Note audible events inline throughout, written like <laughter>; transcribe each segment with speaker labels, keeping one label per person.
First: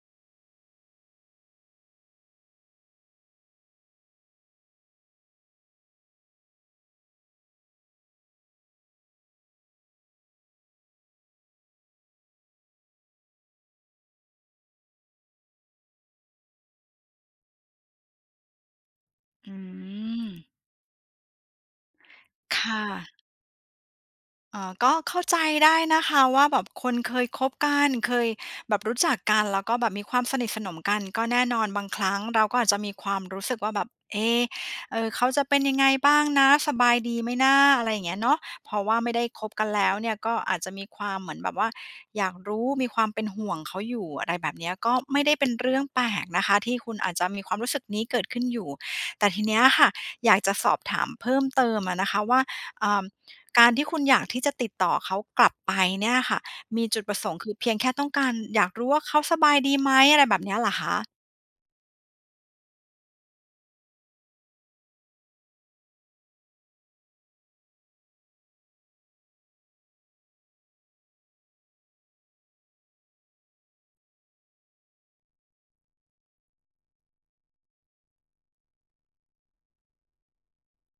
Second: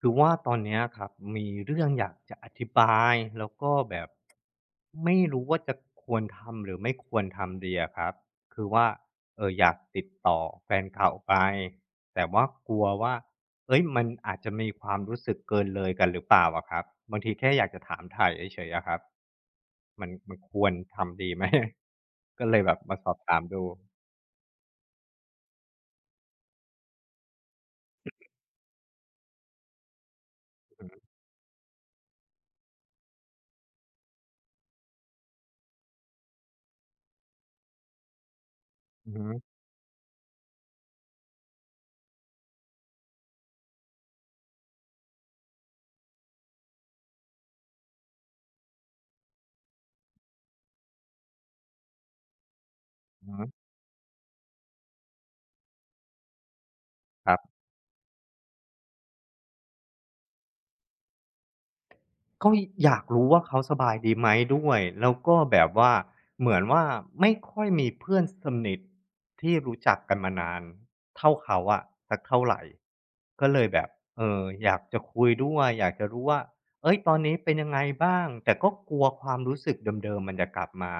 Speaker 1: คือว่าตอนเนี้ยครับมีเรื่องอยากจะอธิบายแล้วก็แบบไม่รู้ว่าจะควรทำหรือไม่ควรทำดีอะครับคือว่าอยากติดต่อแฟนเก่าไปแต่ว่ากลัวว่าเอ้ยมันอาจจะมีความรู้สึกเกินเลยกันหรือเปล่าอะครับบางทีแค่อยากจะถามไถ่ายเฉยๆอะครับ
Speaker 2: อื
Speaker 1: มัน
Speaker 2: ม
Speaker 1: มันควรทำดีไหม <laughs> ก็เลยแบบ
Speaker 2: ค่ะ
Speaker 1: มาสอบถามดู
Speaker 2: เออก็เข้าใจได้นะคะว่าแบบคนเคยคบกันเคยแบบรู้จักกันแล้วก็แบบมีความสนิทสนม
Speaker 1: อื
Speaker 2: กัน
Speaker 1: ม
Speaker 2: ก็แน่นอนบางครั้งเราก็อาจจะมีความรู้สึกว่าแบบเอะเออเขาจะเป็นยังไงบ้างนะสบายดีไหมนะอะไรอย่างเงี้ยเนาะเพราะว่า
Speaker 1: อื
Speaker 2: ไม่ได้ค
Speaker 1: ม
Speaker 2: บกันแล้วเนี่ยก็อาจจะมีความเหมือนแบบว่าอยากรู้มีความเป็นห่วงเขาอยู่อะไรแบบเนี้ยก็ไม่ได้เป็นเรื่องแปลกนะคะที่คุณอาจจะมีความรู้สึกนี้เกิดขึ้นอยู่แต่ทีเนี้ยค่ะอยากจะสอบถามเพิ่มเติมอะนะคะว่า
Speaker 1: อืม
Speaker 2: การที่คุณอยากที่จะติดต่อเขากลับไปเนี่ยค่ะมีจุดประส
Speaker 1: ค
Speaker 2: ง
Speaker 1: รั
Speaker 2: ค์คือ
Speaker 1: บ
Speaker 2: เพียงแค่ต้องการอยากรู้ว่าเขาสบายดีไหมอะไรแบบเนี้ยเหรอคะ
Speaker 1: ก็อยากรู้ว่าเขาสบายดีไหมด้วยแล้วก็แบบว่าเหมือนว่าไม่ค่อยมีเพื่อนสนิทที่รู้จักกันมานานเท่าเขาอะสักเท่าไหร่ก็เลยแบบอยากจะคุยด้วยอยากจะรู้ว่าเอ้ยตอนนี้เป็นยังไงบ้างแต่ก็กลัวความรู้สึกเดิมๆมันจะกลับมา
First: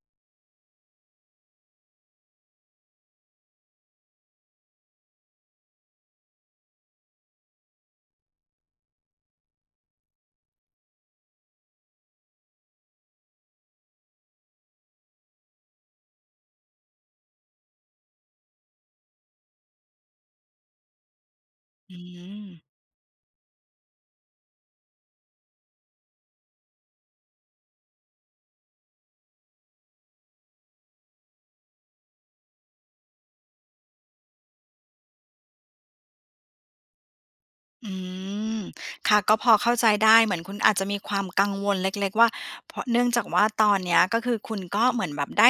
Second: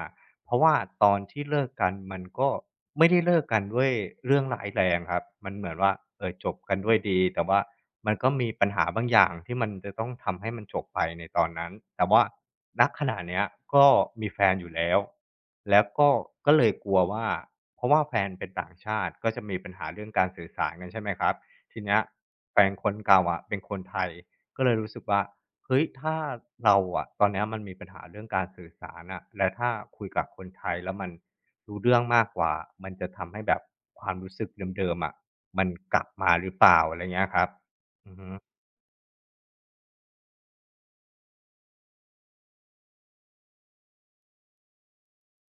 Speaker 1: เพราะว่าตอนที่เลิกกันมันก็ ไม่ได้เลิกกันด้วยเรื่องร้ายแรงครับมันเหมือนว่าจบกันด้วยดีแต่ว่ามันก็มีปัญหาบางอย่างที่มันจะต้องทำให้มันจบไปในตอนนั้นแต่ว่าณขณะเนี้ยก็มีแฟนอยู่แล้วแล้วก็ก็เลยกลัวว่าเพราะว่าแฟนเป็นต่างชาติก็จะมีปัญหาเรื่องการสื่อสารกันใช่ไหมครับที
Speaker 2: อื
Speaker 1: เนี้ย
Speaker 2: ม
Speaker 1: แฟนคนเก่าอะเป็นคนไทยก็เลยรู้สึกว่าเฮ้ยถ้าเราอะตอนเนี้ยมันมีปัญหาเรื่องการสื่อสารอะแล้วถ้าคุยกับคนไทยแล้วมัน รู้เรื่องมากกว่า มันจะทำให้แบบความรู้สึกเดิมๆอะมันกลับมาหรือเปล่าอะไรเงี้ยครับ
Speaker 2: อื
Speaker 1: อือฮึ
Speaker 2: มค่ะก็พอเข้าใจได้เหมือนคุณอาจจะมีความกังวลเล็กๆว่าเพราะเนื่องจากว่าตอนเนี้ยก็คือคุณก็เหมือนแบบได้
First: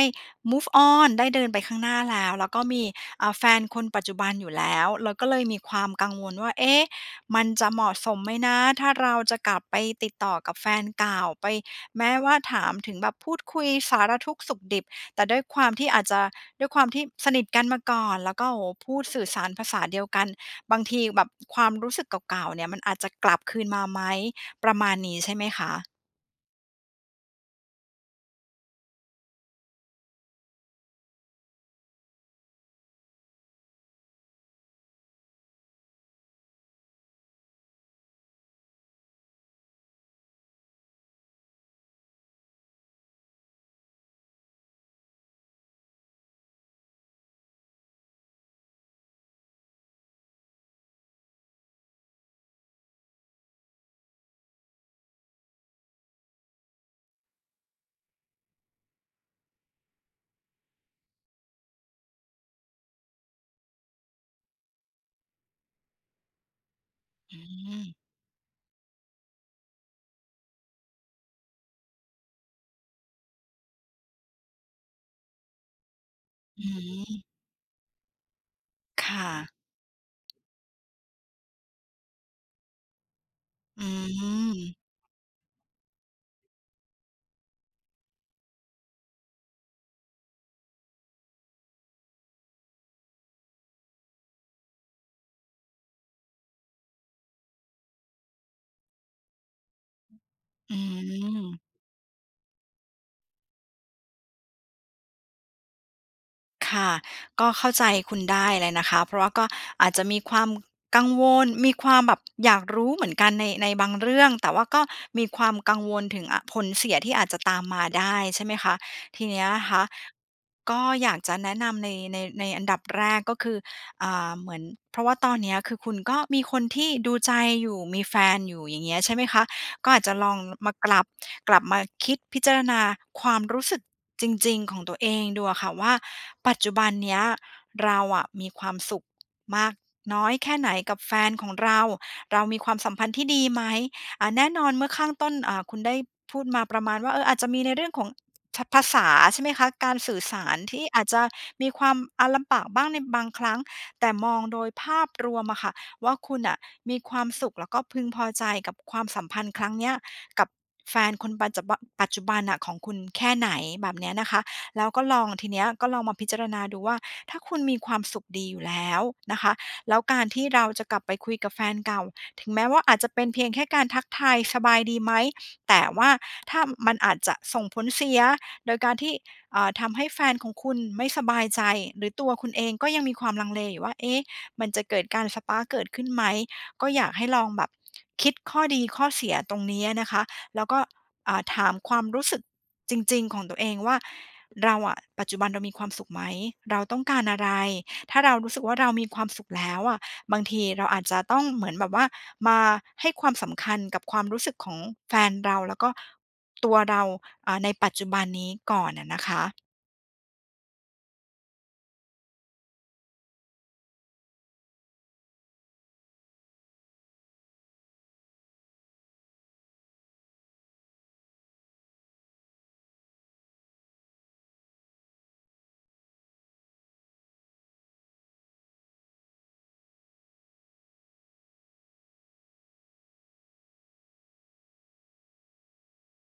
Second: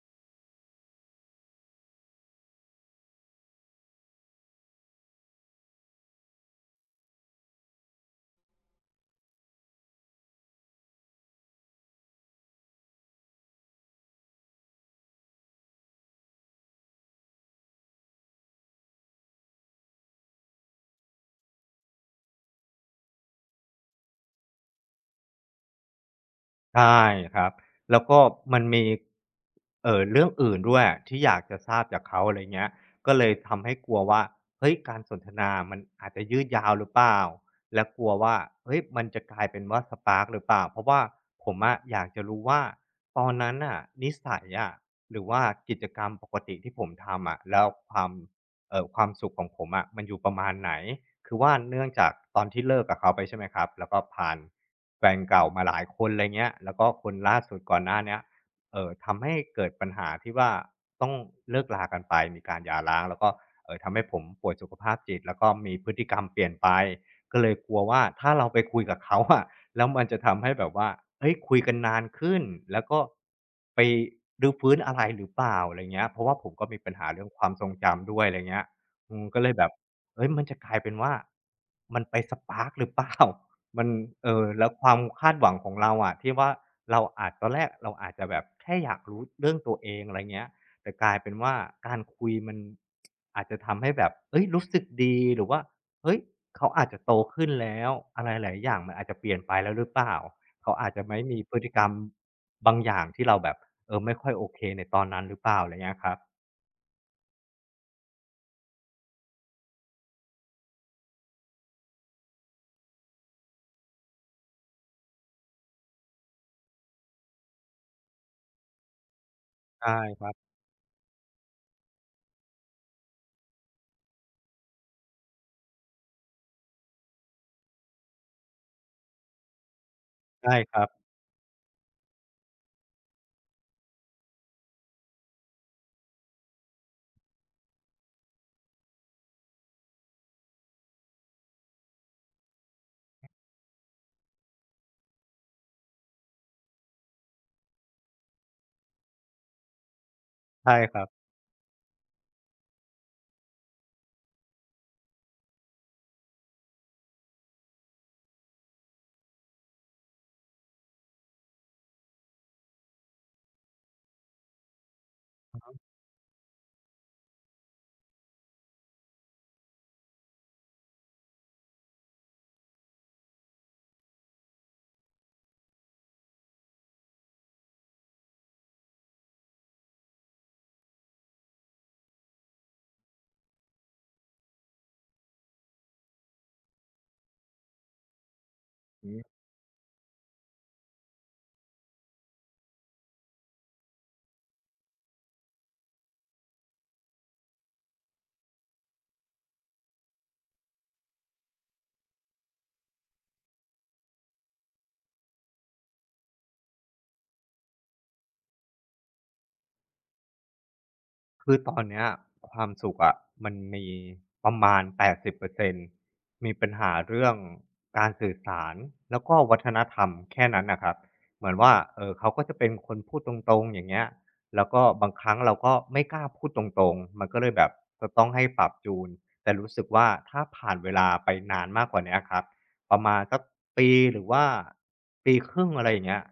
Speaker 2: move on ได้เดินไปข้างหน้าแล้วแล้วก็มีแฟนคนปัจจุบันอยู่แล้วแล้วก็เลยมีความกังวลว่าเอ๊ะมันจะเหมาะสมไหมนะถ้าเราจะกลับไปติดต่อกับแฟนเก่าไปแม้ว่าถามถึงแบบพูดคุยสารทุกข์สุขดิบแต่ด้วยความที่อาจจะด้วยความที่สนิทกันมาก่อนแล้วก็โอ้โฮพูดสื่อสารภาษาเดียวกัน บางทีแบบความรู้สึกเก่าๆเนี่ยมันอาจจะกลับคืนมาไหมประมาณนี้ใช่ไหมคะ
Speaker 1: ใช่ครับแล้วก็มันมีเรื่องอื่นด้วยที่อยากจะทราบจากเขาอะไรเงี้ยก็เลยทำให้กลัวว่าเฮ้ยการสนทนามันอาจจะยืดยาวหรือเปล่าและกลัวว่าเฮ้ยมันจะกลายเป็นว่าสปาร์กหรือเปล่าเพราะว่าผมอะอยากจะรู้ว่าตอนนั้นน่ะนิสัยอะหรือว่ากิจกรรมปกติที่ผมทำอะแล้วความสุขของผมอะมันอยู่ประมาณไหน คือว่าเนื่องจากตอนที่เลิกกับเขาไปใช่ไหมครับแล้วก็ผ่านแฟนเก่ามาหลายคนอะไรเงี้ยแล้วก็คนล่าสุดก่อนหน้าเนี้ยทำให้เกิดปัญหาที่ว่าต้องเลิกลากันไปมีการหย่าร้างแล้วก็ทำให้ผมป่วยสุขภาพจิตแล้วก็มีพฤติกรรมเปลี่ยนไป
Speaker 2: อื
Speaker 1: ก็เลยกลัว
Speaker 2: ม
Speaker 1: ว่าถ้าเราไปคุยกับเขาอะแล้วมันจะทำให้แบบว่าเฮ้ยคุยกันนานขึ้นแล้วก็ไปรื้อฟื้นอะไรหรือเปล่าอะไรเงี้ยเพราะว่าผม
Speaker 2: อื
Speaker 1: ก็มีปัญหา
Speaker 2: ม
Speaker 1: เรื่องความทรงจำด้วยอะไรเงี้ย
Speaker 2: ค่ะ
Speaker 1: ก็เลยแบบเฮ้ยมันจะกลายเป็นว่ามันไปสปาร์กหรือเปล่า <laughs>
Speaker 2: อื
Speaker 1: มันแล้วค
Speaker 2: ม
Speaker 1: วามคาดหวังของเราอะที่ว่า เราอาจตอนแรกเราอาจจะแบบแค่อยากรู้เรื่องตัวเองอะไรเงี้ยแต่กลายเป็นว่าการคุยมันอาจจะทำให้แบบเฮ้ยรู้สึกดีหรือว่าเฮ้ยเขาอาจจะโตขึ้นแล้วอะไรหลายๆอย่างมันอาจจะเปลี่ยนไปแล้วหรือเปล่าเขา
Speaker 2: อื
Speaker 1: อาจจะไม่มีพฤ
Speaker 2: ม
Speaker 1: ติกรรมบางอย่างที่เราแบบไม่ค่อยโอเคในตอนนั้นหรือเปล่าอะไรเงี้ยครับ
Speaker 2: ค่ะก็เข้าใจคุณได้เลยนะคะเพราะว่าก็อาจจะมีความกังวลมีความแบบอยากรู้เหมือนกันในบางเรื่องแต่ว่าก็มีความกังวลถึงอะผลเสียที่อาจจะตามมาได้ใช่ไหมคะทีเนี้ยนะคะ
Speaker 1: ใช่ครับ
Speaker 2: ก็อยากจะแนะนำในอันดับแรกก็คือเหมือนเพราะว่าตอนเนี้ยคือคุณก็มีคนที่ดูใจอยู่มีแฟนอยู่อย่างเงี้ยใช่ไหมคะ ก็อาจจะลอง
Speaker 1: ใช่
Speaker 2: มา
Speaker 1: ครั
Speaker 2: กลั
Speaker 1: บ
Speaker 2: บกลับมาคิดพิจารณาความรู้สึกจริงๆของตัวเองดูอะค่ะว่าปัจจุบันเนี้ยเราอะมีความสุขมากน้อยแค่ไหนกับแฟนของเราเรามีความสัมพันธ์ที่ดีไหมแน่นอนเมื่อข้างต้นคุณได้พูดมาประมาณว่าเอออาจจะมีในเรื่องของทภาษาใช่ไหมคะการสื่อสาร
Speaker 1: ใช่
Speaker 2: ที่
Speaker 1: ค
Speaker 2: อา
Speaker 1: รั
Speaker 2: จจะ
Speaker 1: บ
Speaker 2: มีความอาลำบากบ้างในบางครั้งแต่มองโดยภาพรวมอะค่ะ ว่าคุณอะมีความสุขแล้วก็พึงพอใจกับความสัมพันธ์ครั้งเนี้ยกับแฟนคนปัจจุบันอะของคุณแค่ไหนแบบเนี้ยนะคะแล้วก็ลองทีเนี้ยก็ลองมาพิจารณาดูว่าถ้าคุณมีความสุขดีอยู่แล้วนะคะแล้วการที่เราจะกลับไปคุยกับแฟนเก่าถึงแม้ว่าอาจจะเป็นเพียงแค่การทักทายสบายดีไหมแต่ว่าถ้ามันอาจจะส่งผลเสียโดยการที่ทำให้แฟนของคุณไม่สบายใจหรือตัวคุณเองก็ยังมีความลังเลอยู่ว่าเอ๊ะ มันจะเกิดการสปาร์กเกิดขึ้นไหมก็อยากให้ลองแบบคิดข้อดีข้อเสียตรงนี้นะคะแล้วก็ถามความรู้สึกจริงๆของตัวเองว่าเราอะปัจจุบันเรามีความสุขไหมเราต้องการอะไรถ้าเรารู้สึกว่าเรามีความสุขแล้วอะบางทีเราอาจจะต้องเหมือนแบบว่ามาให้ความสำคัญกับความรู้สึกของแฟนเราแล้วก็ตัวเราในปัจจุบันนี้ก่อนอะนะคะ
Speaker 1: คือตอนเนี้ยความสุขอะมันมีประมาณ 80%มีปัญหาเรื่องการสื่อสารแล้วก็วัฒนธรรมแค่นั้นน่ะครับเหมือนว่าเขาก็จะเป็นคนพูดตรงๆอย่างเงี้ยแล้วก็บางครั้งเราก็ไม่กล้าพูดตรงๆ มันก็เลยแบบจะต้องให้ปรับจูนแต่รู้สึกว่าถ้าผ่านเวลาไปนานมากกว่าเนี้ยครับ ประมาณสักปีหรือว่าปีครึ่งอะไรอย่างเงี้ย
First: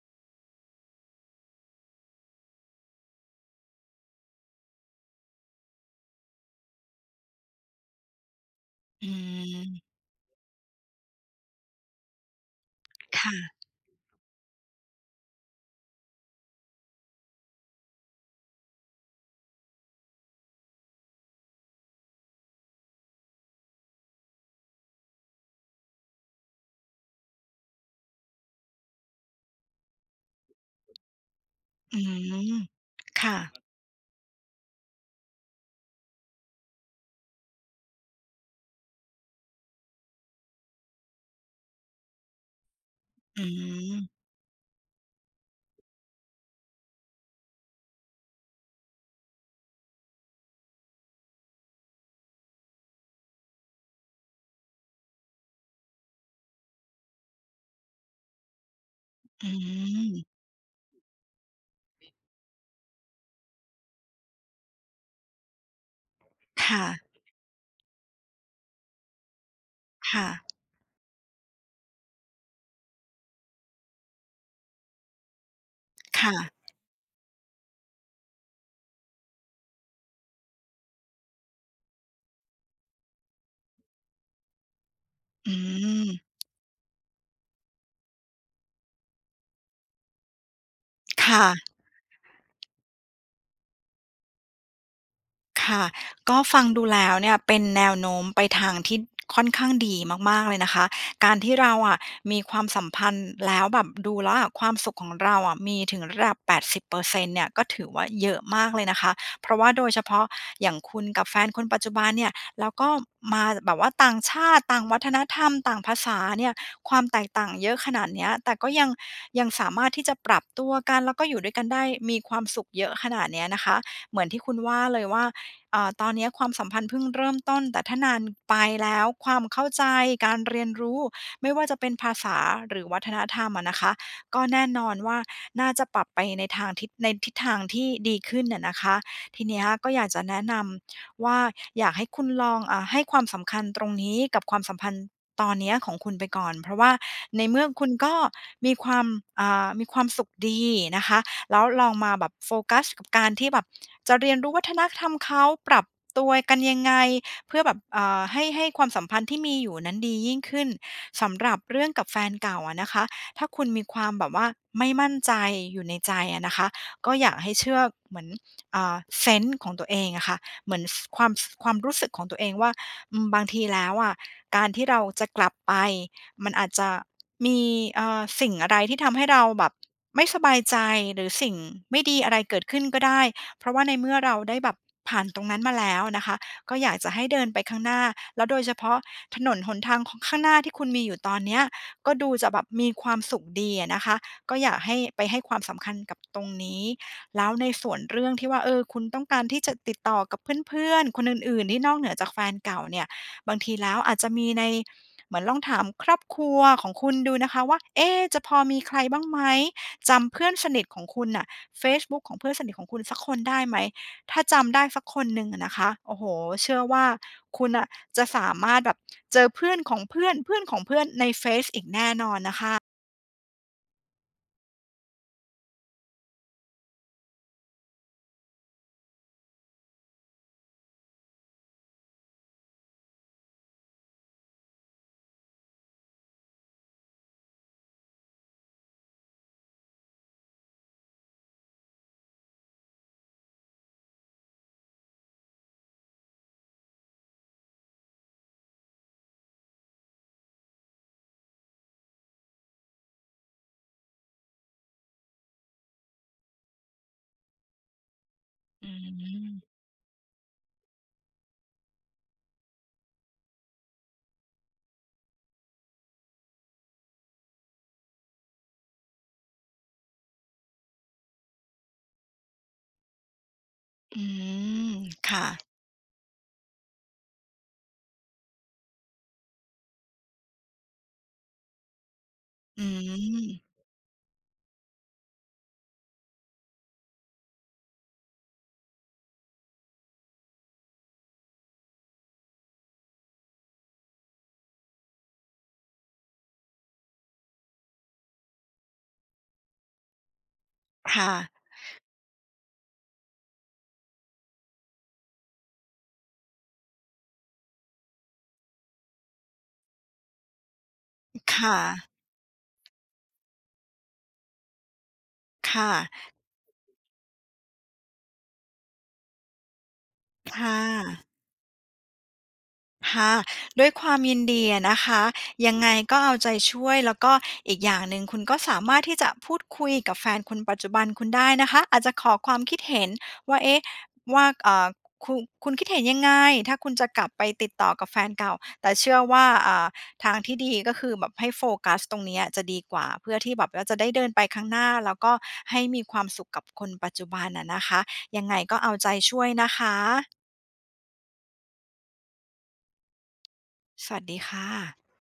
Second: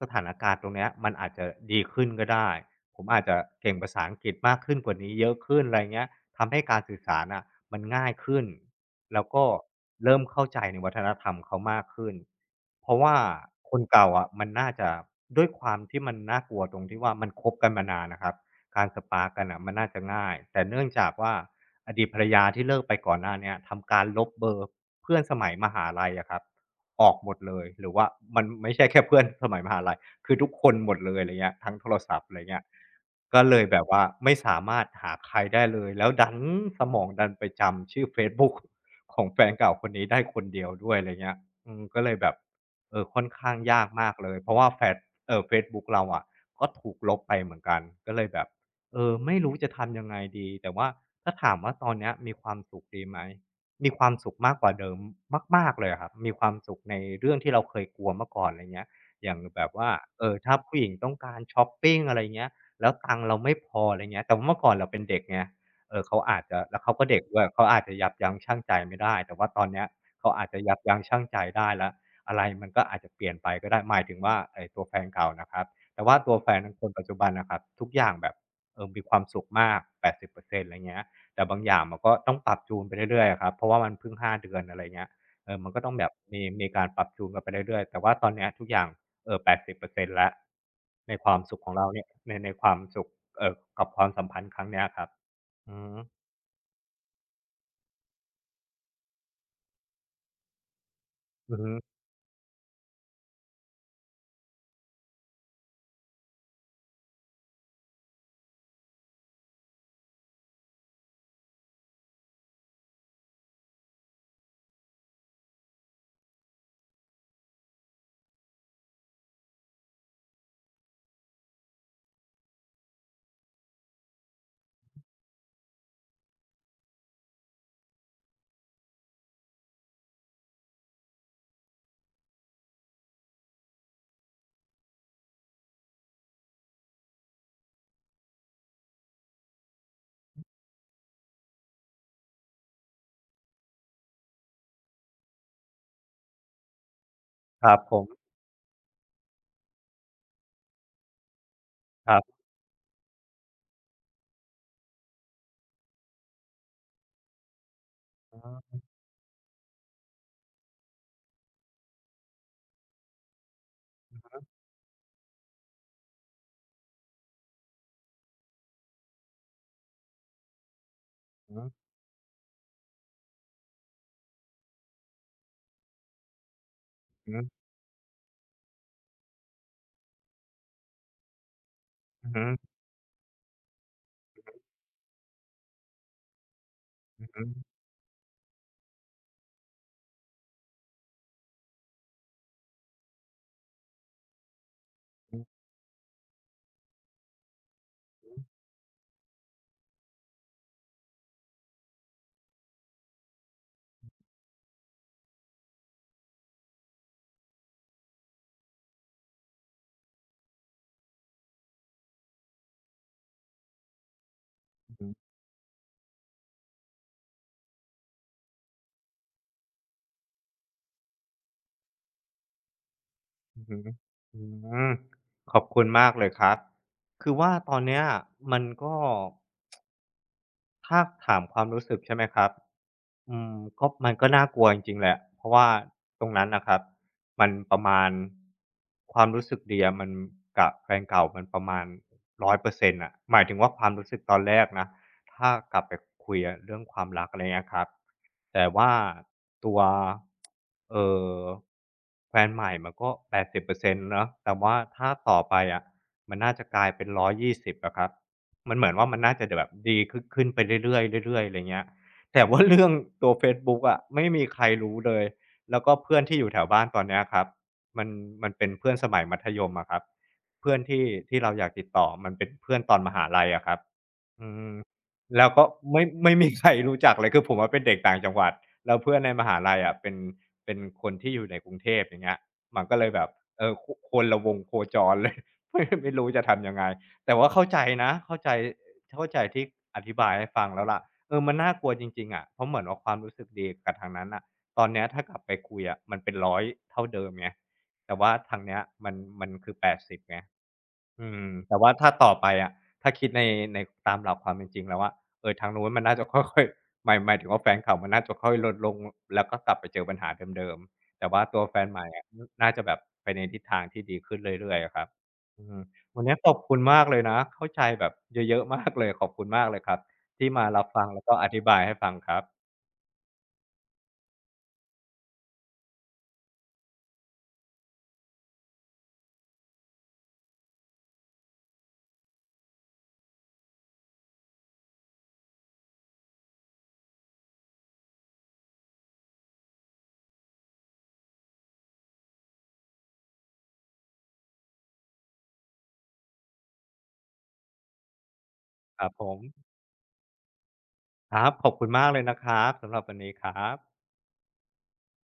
Speaker 1: สถานการณ์ตรงเนี้ยมันอาจจะดีขึ้นก็ได้ผมอาจจะเก่งภาษาอังกฤษมากขึ้นกว่านี้เยอะขึ้นอะไรเงี้ยทำให้การสื่อสารอ่ะมันง่ายขึ้น
Speaker 2: อื
Speaker 1: แล้วก็
Speaker 2: ม
Speaker 1: เริ่มเข้าใจในวัฒนธรรมเขามากขึ้นเพราะว่า
Speaker 2: ค่ะ
Speaker 1: คนเก่าอะมันน่าจะด้วยความที่มันน่ากลัวตรงที่ว่ามันคบกันมานานนะครับการสปาร์กกันอ่ะมันน่าจะง่ายแต่เนื่องจากว่า อดีตภรรยาที่เลิกไปก่อนหน้าเนี่ยทำการลบเบอร์เพื่อนสมัยมหาลัยอะครับออกหมดเลยหรือว่ามันไม่ใช่แค่เพื่อนสมัยมหาลัยคือทุกคนหมดเลยอะไรเงี้ยทั้งโทร
Speaker 2: อื
Speaker 1: ศัพท์อะไร
Speaker 2: ม
Speaker 1: เงี้ย
Speaker 2: ค่ะ
Speaker 1: ก็เลยแบบว่าไม่สามารถหาใครได้เลยแล้วดันสมองดันไปจำชื่อเฟซบุ๊กของแฟนเก่าคนนี้ได้คนเดียวด้วยอะไรเงี้ยอืมก็เลยแบบเออค่อน
Speaker 2: อื
Speaker 1: ข้างยาก
Speaker 2: ม
Speaker 1: มากเลยเพราะว่าแฟดเอ่อเฟซบุ๊กเราอะก็ถูกลบไปเหมือนกันก็เลยแบบ เออไม่รู้จะทำยังไงดีแต่ว่าถ้าถามว่าตอนเนี้ยมีความสุขดีไหมมีความสุขมากกว่าเดิมมากๆเลยอะครับมีความสุขในเรื่องที่เราเคยกลัวมาก่อนอะไรเงี้ยอย่าง
Speaker 2: อื
Speaker 1: แบบว่าเอ
Speaker 2: ม
Speaker 1: อถ้าผู้หญิงต้องการชอปปิงอะไรเงี้ยแล้วตังค์เราไม่พออะไรเงี้ยแต่ว่าเมื่อก่อนเราเป็นเด็กไงเออเขาอาจจะแล้
Speaker 2: ค่ะ
Speaker 1: วเขาก็เด็กด้วยเขาอาจจะยับยั้งชั่งใจไม่ได้แต่ว่าตอนเนี้ย
Speaker 2: ค่ะ
Speaker 1: เขาอาจจะยับยั้งชั่งใจได้แล้วอะไรมันก็อาจจะเปลี่ยนไปก็ได้หมายถึงว่าไอ้ตัวแฟนเก่านะครับแต่ว่าตั
Speaker 2: ค่ะ
Speaker 1: วแฟนคนปัจจุบันน่ะครับทุกอย่างแบบ เออมีความสุขมาก80%อร์เซ็นต์อะไรเงี้ยแต่บางอย่างมันก็ต้องปรับจูนไปเรื่อยๆอะครับเพราะว่ามันเพิ่งห้าเดือนอะไรเงี้ยเอ
Speaker 2: อื
Speaker 1: อมันก็ต้องแบบ
Speaker 2: ม
Speaker 1: มีการปรับจูนกันไปเรื่อยๆแต่ว่าตอนเนี้ยทุกอย่างเอ่อ80%แล้วในความสุขข
Speaker 2: ค่ะ
Speaker 1: องเราเนี่ยในความสุขเอ่อกับความสัมพันธ์ครั้งเนี้ยครับอื
Speaker 2: ค่ะ
Speaker 1: อฮึ
Speaker 2: ก็ฟังดูแล้วเนี่ยเป็นแนวโน้มไปทางที่ค่อนข้างดีมากๆเลยนะคะการที่
Speaker 1: อือฮึ
Speaker 2: เราอะมีความสัมพันธ์แล้วแบบดูแล้วอะความสุขของเราอะมีถึงระดับ80%เปอร์เซ็นต์เนี่ยก็ถือว่าเยอะมากเลยนะคะเพราะว่าโดยเฉพาะอย่างคุณกับแฟนคนปัจจุบันเนี่ยแล้วก็มาแบบว่าต่างชาติต่างวัฒนธรรมต่างภาษาเนี่ยความแตกต่างเยอะขนาดเนี้ยแต่ก็ยังยังสามารถที่จะปรับตัวกันแล้วก็อยู่ด้วยกันได้มีความสุขเยอะขนาดเนี้ยนะคะเหมือนที่คุณว่าเลยว่า ตอนนี้ความสัมพันธ์เพิ่งเริ่มต้นแต่ถ้านานไปแล้วความเข้าใจการเรียนรู้ไม่ว่าจะเป็นภาษาหรือวัฒนธรรมอะนะคะก็แน่นอนว่าน่าจะปรับไปในทิศทางที่ดีขึ้นน่ะนะคะทีเนี้ยก็อยากจะแนะนำว่าอยากให้คุณลองให้ความสำคัญตรงนี้กับความสัมพันธ์ตอนเนี้ยของคุณไปก่อนเพราะว่าในเมื่
Speaker 1: ค
Speaker 2: อ
Speaker 1: รับ
Speaker 2: คุณ
Speaker 1: ผม
Speaker 2: ก็มีความมีความสุขดีนะคะ แล้วลอง
Speaker 1: ค
Speaker 2: มา
Speaker 1: รั
Speaker 2: แบบ
Speaker 1: บ
Speaker 2: โฟกัสกับการที่แบบจะเรียนรู้วัฒนธรรมเขาปรับตัวกันยังไงเพื่อแบบเอ่าให้
Speaker 1: อือ
Speaker 2: ความสัมพันธ์ที่มีอยู่นั้นดียิ่งขึ้นสำหรับเรื่องกับแฟนเก่าอะนะคะถ้าคุณมีความแบบว่าไม่มั่นใจอยู่ในใจอะนะคะก็อยากให้เชื่อเหมือนเซนส์ของตัวเองอะค่ะเหมือนความ
Speaker 1: อื
Speaker 2: ควา
Speaker 1: อ
Speaker 2: มรู้สึกของตัวเองว่าบางทีแล้วอะการที่เราจะกลับไป มันอาจจะ
Speaker 1: อือ
Speaker 2: มีสิ่งอะไรที่ทำให้เราแบบไม่สบายใจหรือสิ่งไม่ดี
Speaker 1: อื
Speaker 2: อะ
Speaker 1: อ
Speaker 2: ไร
Speaker 1: ฮึ
Speaker 2: เกิดขึ้นก็ได้เพราะว่าในเมื่อเราได้แบบผ่านตรงนั้นมาแล้วนะคะก็อยากจะให้
Speaker 1: อือ
Speaker 2: เดิ
Speaker 1: ฮึ
Speaker 2: นไปข้างหน้าแล้วโดยเฉพาะถนนหนทางของข้างหน้าที่คุณมีอยู่ตอนเนี้ยก็ดูจะแบบมีความสุขดีอะนะคะก็อยากให้ไป
Speaker 1: อื
Speaker 2: ให้
Speaker 1: อ
Speaker 2: ความสำคัญกับตรงนี้แล้วในส่วนเรื่องที่ว่าคุณต้องการที่จะติดต่อกับเพื่อนๆคนอื่นๆที่นอกเหนือจากแฟนเก่าเนี่ยบางทีแล้วอาจจะมีใน เหมือนลองถามครอบครัวของคุณดูนะคะว่า เอ๊ะจะพอมีใครบ้างไหมจำเพื่อนสนิทของคุณน่ะเฟซบุ๊กของเพื่อนสนิทของคุณสักคนได้ไหมถ้าจำได้สัก
Speaker 1: ฮึ
Speaker 2: คนหนึ่งอะนะคะโอ้โฮเชื่อว่าคุณน่ะจะสามารถแบบเจอเพื่อนของเพื่อนเพื่อนของเพื่อนในเฟซอีกแน่นอนนะคะ
Speaker 1: อือฮึอือขอบคุณมากเลยครับคือว่าตอนเนี้ยมันก็ ถ้าถามความรู้สึกใช่ไหมครับอืมก็มันก็น่ากลัวจริงๆแหละ เพราะว่าตรงนั้นนะครับมันประมาณความรู้สึกดีอะมันกับแฟนเก่ามันประมาณ100%น่ะหมายถึงว่าความรู้สึกตอนแรกนะถ้ากลับไปคุยอะเรื่องความรักอะไรเงี้ยครับ แต่ว่าตัวเอ่อแฟนใหม่มันก็80%เปอร์เซ็นต์เนาะแต่ว่าถ้าต่อไปอะมันน่าจะกลายเป็น120อยยี่สิบอะครับ มันเห
Speaker 2: อื
Speaker 1: มือนว่ามันน่าจะแบบ
Speaker 2: ม
Speaker 1: ดีขึ้นขึ้นไปเรื่อยๆเรื่อยๆอะไรเงี้ยแต่ว่าเรื่องตัวเฟซบุ๊กอะไม่มีใครรู้เลย แล้วก็เพื่อนที่อยู่แถวบ้านตอนเนี้ยครับมันเป็นเพื่อนสมัยมัธยมอะครับเพื่อนที่เราอยากติดต่อมันเป็นเพื่อนตอนมหาลัยอะครับ
Speaker 2: อื
Speaker 1: อืม
Speaker 2: มค่ะ
Speaker 1: แล้วก็ไม่มีใครรู้จักเลยคือผมอะเป็นเด็กต่างจังหวัดแล้วเพื่อนในมหาลัยอะเป็นคนที่อยู่ในกรุงเทพอย่างเงี้ย
Speaker 2: อื
Speaker 1: มันก็เลยแบบเอ
Speaker 2: ม
Speaker 1: อคคนละวงโคจรเลย <laughs> ไม่รู้จะทำยังไง แต่ว่าเข้าใจนะเข้าใจเข้าใจที่อธิบายให้ฟังแล้วล่ะเออมันน่ากลัวจริงๆอะเพราะเหมือนว่าความรู้สึกดีกับทางนั้นน่ะตอนเนี้ยถ้ากลับไปคุยอะมันเป็นร้อยเท่าเดิมไงแต่ว่าทางเนี้ยมันคือ80ไง อื
Speaker 2: ค่ะ
Speaker 1: มแต่ว่าถ้าต่อไปอะถ้าคิดในในตามหลักความเป็นจริงแล้วอะเออทางนู้นมันน่าจะ <laughs> ค่อยๆหมายถึงว่าแฟนเก่ามันน่าจะค่อยลดลงแล้วก็กลับไปเจอปัญหาเดิมๆแต่ว่าตัวแฟ
Speaker 2: ค่ะ
Speaker 1: นใหม่อะน่าจะแบบไปในทิศทางที่ดีขึ้นเรื่อยๆอะครับอื
Speaker 2: ค
Speaker 1: มวั
Speaker 2: ่ะ
Speaker 1: นเนี้ยขอบคุณมากเลยนะเข้าใจแบบเยอะๆมากเลยขอบคุณมากเลยครับที่มา
Speaker 2: ค่ะ
Speaker 1: รับฟังแล้วก็อธิบายให้ฟังครับ
Speaker 2: ค่ะด้วยความยินดีอะนะคะยังไงก็เอาใจช่วยแล้วก็อีกอย่างหนึ่งคุณก็สามารถที่จะพูดคุยกับแฟนคนปัจจุบันคุณได้นะคะอาจจะขอความคิดเห็นว่าเอ๊ะว่าเอ่อคุณคุณคิดเห็นยังไงถ้าคุณจะกลับไปติดต่อกับแฟนเก่าแต่เชื่อว่าทางที่ดีก็คือแบบให้โฟกัสตรงเนี้ยจะดีกว่าเพื่อที่แบบว่าจะได้เดินไปข้างหน้าแล้วก็ให้มีความสุขกับคนปัจจุบันอะนะคะยังไงก็เอา
Speaker 1: ครั
Speaker 2: ใจ
Speaker 1: บผม
Speaker 2: ช่วยนะคะ
Speaker 1: ครับขอบคุณมากเลยนะครับสำหรับวันนี้ครับ
Speaker 2: สวัสดีค่ะ